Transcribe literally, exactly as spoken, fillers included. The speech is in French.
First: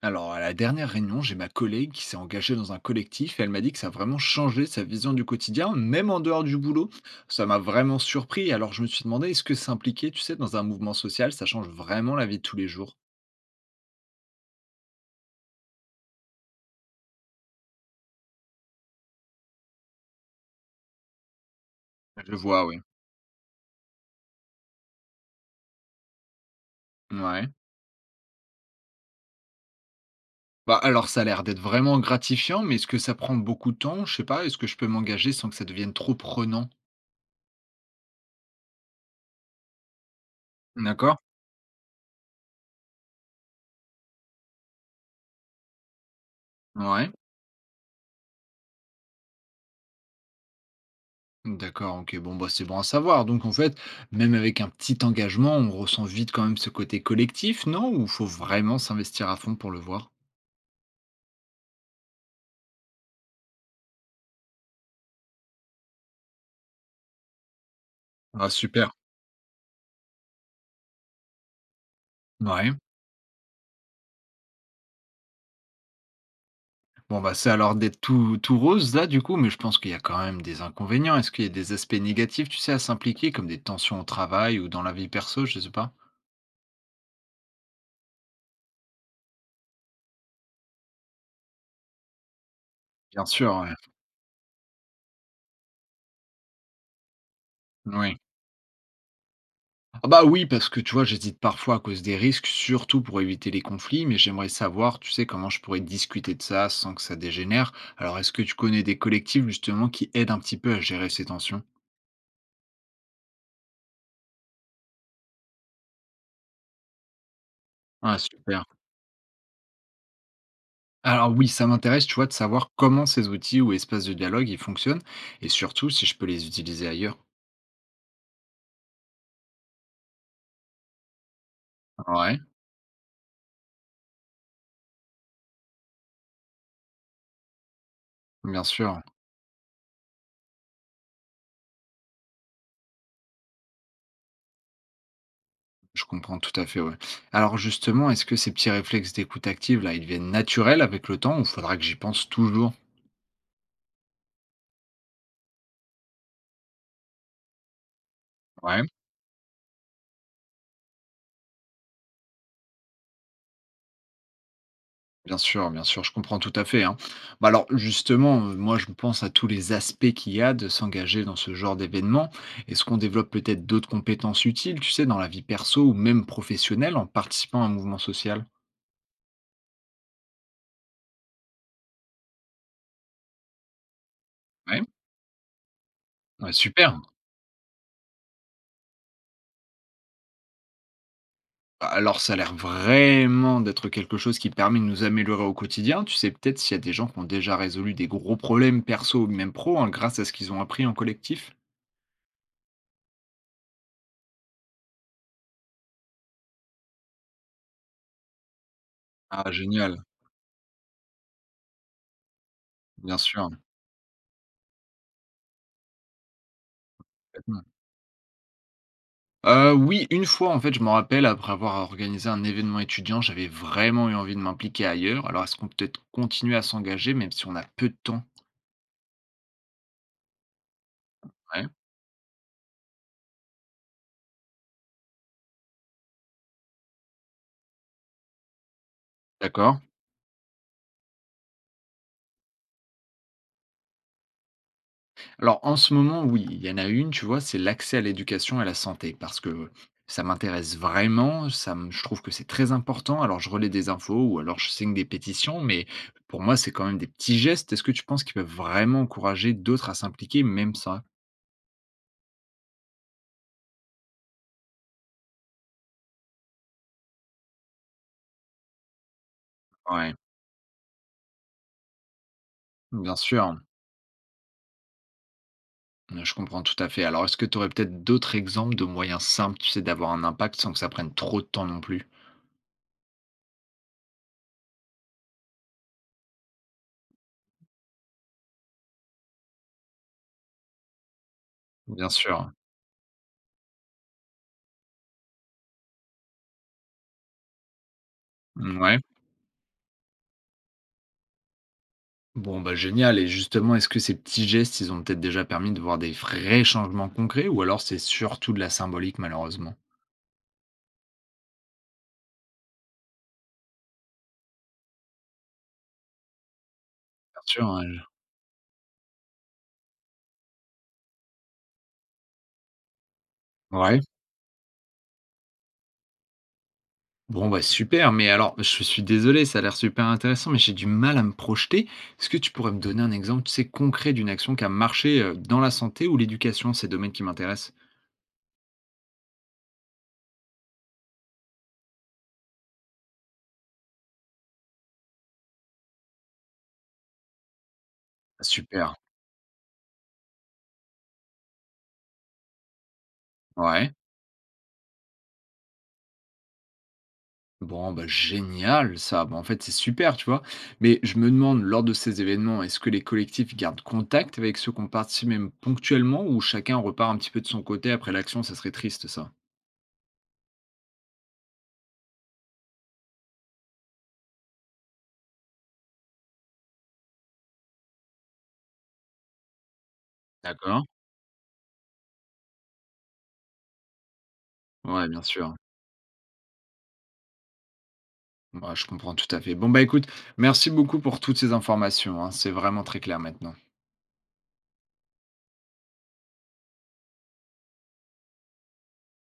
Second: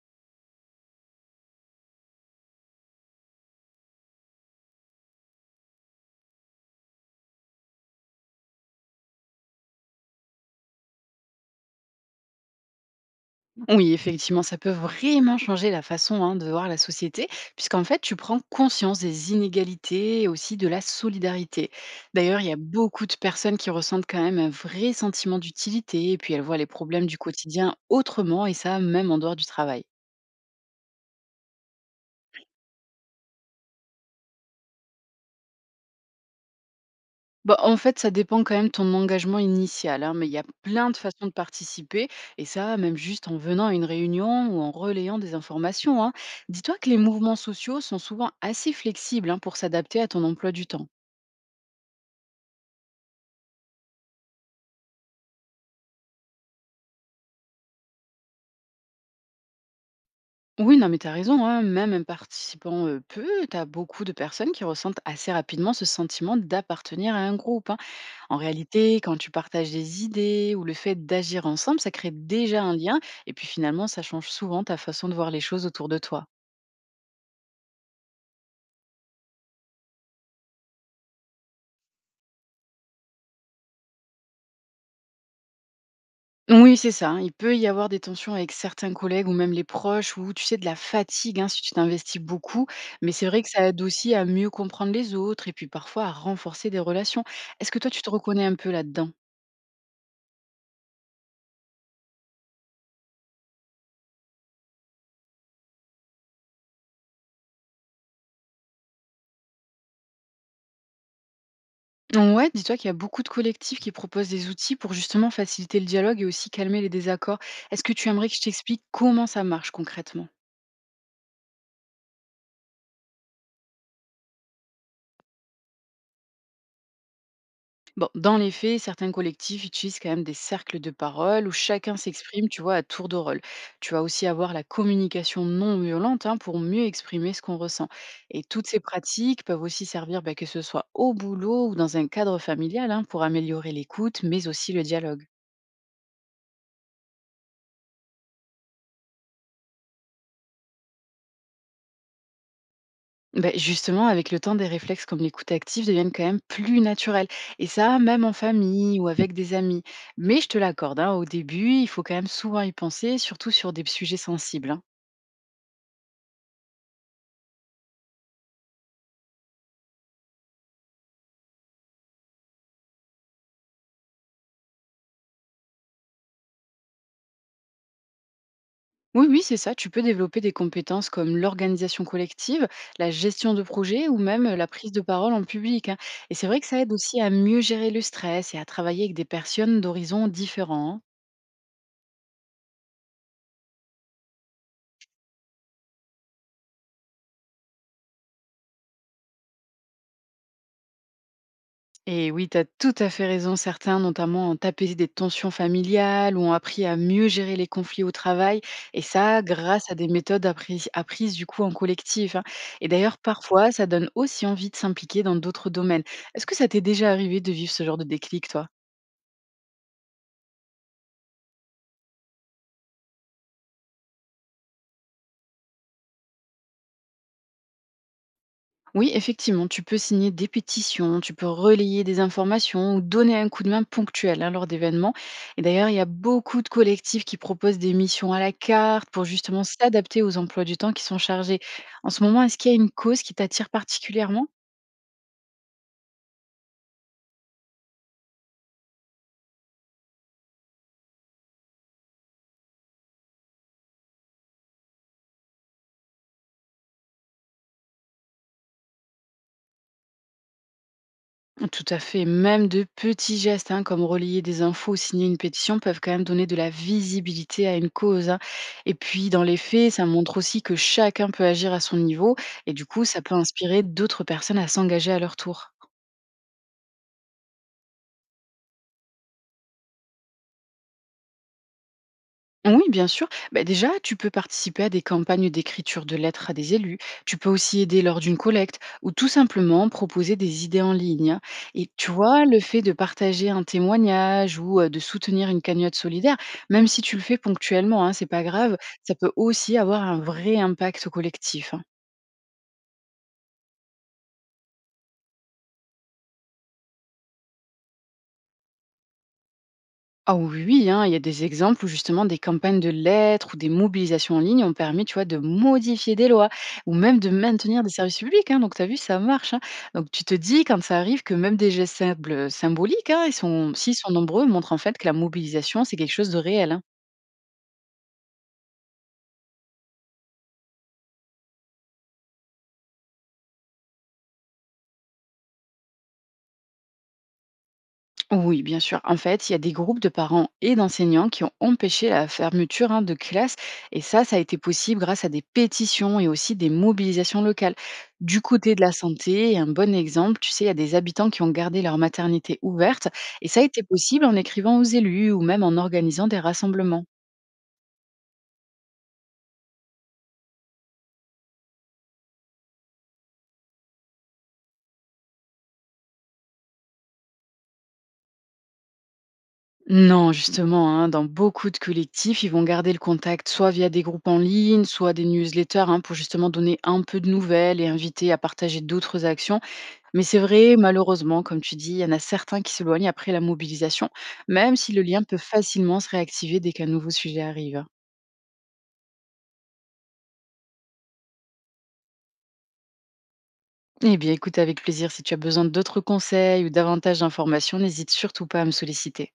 Alors, à la dernière réunion, j'ai ma collègue qui s'est engagée dans un collectif et elle m'a dit que ça a vraiment changé sa vision du quotidien, même en dehors du boulot. Ça m'a vraiment surpris. Alors, je me suis demandé, est-ce que s'impliquer, tu sais, dans un mouvement social, ça change vraiment la vie de tous les jours? Oui, effectivement, ça peut vraiment changer la façon hein, de voir la société, puisqu'en fait, tu prends conscience des inégalités et aussi de la solidarité. Je D'ailleurs, il y a vois, oui. beaucoup de personnes qui ressentent quand même un vrai sentiment d'utilité, et puis elles voient les problèmes du Ouais. quotidien autrement, et ça, même en dehors du travail. Bah, alors, ça a l'air d'être vraiment gratifiant, mais est-ce que ça prend beaucoup de temps? Je sais pas, est-ce que je peux m'engager sans que ça devienne trop prenant? Bah, en fait, ça dépend quand même de ton engagement initial, hein, mais il y a plein de D'accord? façons de participer, et ça, même juste en venant à une réunion ou en relayant des informations. Hein. Dis-toi que les Ouais. mouvements sociaux sont souvent assez flexibles hein, pour s'adapter à ton emploi du temps. D'accord, OK. Bon, bah, c'est bon à savoir. Donc, en fait, même avec un petit engagement, on ressent vite quand même ce côté collectif, non? Ou faut vraiment s'investir à fond pour le voir? Oui, non, mais t'as raison, hein, même un participant euh, peu, t'as beaucoup de personnes qui ressentent assez rapidement ce sentiment d'appartenir à un groupe. Hein. En Ah, super. réalité, quand tu partages des idées ou le fait d'agir ensemble, ça crée déjà Ouais. un lien. Et puis finalement, ça change souvent ta façon de voir les choses autour de toi. Bon, bah, c'est alors d'être tout, tout rose, là, du coup, mais je pense qu'il y a quand même des inconvénients. Est-ce qu'il y a des aspects négatifs, tu sais, à s'impliquer, comme des tensions au travail ou dans la vie perso, je sais pas? Oui, c'est ça. Hein, il peut y avoir des tensions avec certains collègues ou même les proches ou tu sais de la fatigue hein, si tu t'investis beaucoup. Mais Bien c'est vrai que sûr, ça ouais. aide aussi à mieux comprendre les autres et puis parfois à renforcer des relations. Est-ce que toi, tu te Oui. reconnais un peu là-dedans? Ah bah oui, parce que tu vois, j'hésite parfois à cause des risques, surtout pour éviter les conflits, mais j'aimerais savoir, tu sais, comment je pourrais discuter de ça sans que ça dégénère. Alors, est-ce que tu connais des collectifs justement qui aident un petit peu à gérer ces tensions? Ouais, dis-toi qu'il y a beaucoup de collectifs qui proposent des outils pour justement faciliter le dialogue et aussi calmer les désaccords. Est-ce que tu Ah, aimerais que je super. t'explique comment ça marche concrètement? Alors oui, ça m'intéresse, tu vois, de savoir comment ces outils ou espaces de dialogue, ils fonctionnent, et surtout si je peux les utiliser ailleurs. Bon, dans les faits, certains collectifs utilisent quand même des cercles de parole où chacun Ouais, s'exprime, tu vois, à tour de rôle. Tu vas aussi avoir la communication non violente hein, pour mieux exprimer ce qu'on ressent. Et bien toutes ces sûr, pratiques peuvent aussi servir, bah, que ce soit au boulot ou dans un cadre familial, hein, pour améliorer l'écoute, mais aussi le dialogue. je comprends tout à fait, ouais. Alors justement, est-ce que ces petits réflexes d'écoute active, là, ils deviennent naturels avec le temps ou faudra que j'y pense toujours? Beh, justement, avec le temps, des réflexes comme l'écoute active deviennent quand même plus naturels. Et ça, même en Ouais. famille ou avec des amis. Mais je te l'accorde, hein, au début, il faut quand même souvent y penser, surtout sur des sujets sensibles. Hein. Bien sûr, bien sûr, je comprends tout à fait, hein. Bah, alors justement, heu, moi je pense à tous les aspects qu'il y a de s'engager dans ce genre d'événement. Est-ce qu'on développe peut-être d'autres compétences utiles, tu sais, dans la vie perso ou même professionnelle en participant à un mouvement social? Oui, oui, c'est ça. Tu peux développer des compétences comme l'organisation collective, la gestion de projet ou même la Ouais? prise de parole en public. Hein. Et c'est Ouais, vrai que ça super. aide aussi à mieux gérer le stress et à travailler avec des personnes d'horizons différents. Hein. Bah, alors ça a l'air vraiment d'être quelque chose qui permet de nous améliorer au quotidien. Tu sais peut-être s'il y a des gens qui ont déjà résolu des gros problèmes perso ou même pro, hein, grâce à ce qu'ils ont appris en collectif? Et oui, tu as tout à fait raison. Certains, notamment, ont apaisé des tensions familiales ou ont appris à mieux gérer les conflits au travail. Et ça, Ah grâce à génial, des méthodes appris- apprises du coup en collectif. Hein. Et bien d'ailleurs, sûr, parfois, ça donne aussi envie de s'impliquer dans d'autres domaines. Est-ce que ça t'est déjà arrivé de vivre ce genre de déclic, toi? Heu, oui, une fois, en fait, je m'en rappelle, après avoir organisé un événement étudiant, j'avais vraiment eu envie de m'impliquer ailleurs. Alors, est-ce qu'on peut peut-être continuer à s'engager même si on a peu de temps? Oui, effectivement, tu peux signer des pétitions, tu peux Ouais, relayer des informations ou donner un coup de main ponctuel hein, lors d'événements. Et d'ailleurs, il y a beaucoup de collectifs qui proposent des missions à la carte pour justement d'accord. s'adapter aux emplois du temps qui sont chargés. En ce moment, est-ce qu'il y a une cause qui t'attire particulièrement? Alors, en ce moment, oui, il y en a une, tu vois, c'est l'accès à l'éducation et à la santé parce que ça m'intéresse vraiment, ça me je trouve que c'est très important. Alors, je relais des infos ou alors je signe des pétitions, mais pour moi, c'est quand même des petits gestes. Est-ce que tu penses qu'ils peuvent vraiment encourager d'autres à s'impliquer, même ça? Tout à fait, même de petits gestes hein, comme relayer des infos ou signer une pétition peuvent quand même donner de la visibilité à une cause. Hein. Et puis, dans les faits, ça Ouais, montre aussi que chacun peut agir à son niveau et du coup, bien ça peut sûr. inspirer d'autres personnes à s'engager à leur tour. Je comprends tout à fait. Alors, est-ce que tu aurais peut-être d'autres exemples de moyens simples, tu sais, d'avoir un impact sans que ça prenne trop de temps non plus? Oui, bien sûr. Bah, déjà, tu peux participer à des campagnes d'écriture de lettres à des élus. Tu peux aussi aider lors d'une collecte ou tout simplement proposer des idées en ligne. Hein. Et Bien tu vois, sûr. le fait de partager un témoignage ou euh, de soutenir une cagnotte solidaire, même si tu le fais ponctuellement, hein, c'est pas grave, Ouais. ça peut aussi avoir un vrai impact collectif. Hein. Bon, bah, génial et justement, est-ce que ces petits gestes, ils ont peut-être déjà permis de voir des vrais changements concrets ou alors c'est surtout de la symbolique malheureusement? Ah oui, oui, hein, il y a des exemples où justement des campagnes de lettres ou des mobilisations en ligne ont permis, tu vois, de modifier des lois ou même de Bien sûr, maintenir ouais, des services publics. Hein. Donc, tu as vu, ça marche. Hein. Donc, tu te dis, quand ça arrive, que même des gestes simples, euh, symboliques, hein, ils sont, je s'ils ouais. sont nombreux, montrent en fait que la mobilisation, c'est quelque chose de réel. Hein. Bon, bah, super, mais alors je suis désolé, ça a l'air super intéressant, mais j'ai du mal à me projeter. Est-ce que tu pourrais me donner un exemple, tu sais, concret d'une action qui a marché, heu, dans la santé ou l'éducation? Ces domaines qui m'intéressent. Oui, bien sûr. En fait, il y a des groupes de parents et d'enseignants qui ont empêché la fermeture hein, de classes. Et ça, ça a été possible grâce à des pétitions et aussi des mobilisations locales. Du côté de la Super, santé, un bon exemple, tu sais, il y a des habitants qui ont gardé leur maternité ouverte. Et ça a été ouais. possible en écrivant aux élus ou même en organisant des rassemblements. Bon, bah, génial ça. Bah, en fait, c'est super, tu vois? Mais je me demande, lors de ces événements, est-ce que les collectifs gardent contact avec ceux qui ont participé même ponctuellement ou chacun repart un petit peu de son côté après l'action? Ça serait triste, ça. Non, justement, hein, dans beaucoup de collectifs, ils vont garder le contact soit via des groupes en ligne, soit des newsletters hein, pour justement donner un peu de nouvelles et inviter à partager d'autres actions. Mais c'est vrai, D'accord? malheureusement, comme tu dis, il y en a certains qui s'éloignent après la mobilisation, même si le Ouais, bien lien peut sûr. facilement se réactiver dès qu'un nouveau sujet arrive. Hein. Ouais, je comprends tout à fait. Bon, bah, écoute, merci beaucoup pour toutes ces informations, hein. C'est vraiment très clair maintenant. Eh bien, écoute avec plaisir, si tu as besoin d'autres conseils ou davantage d'informations, n'hésite surtout pas à me solliciter.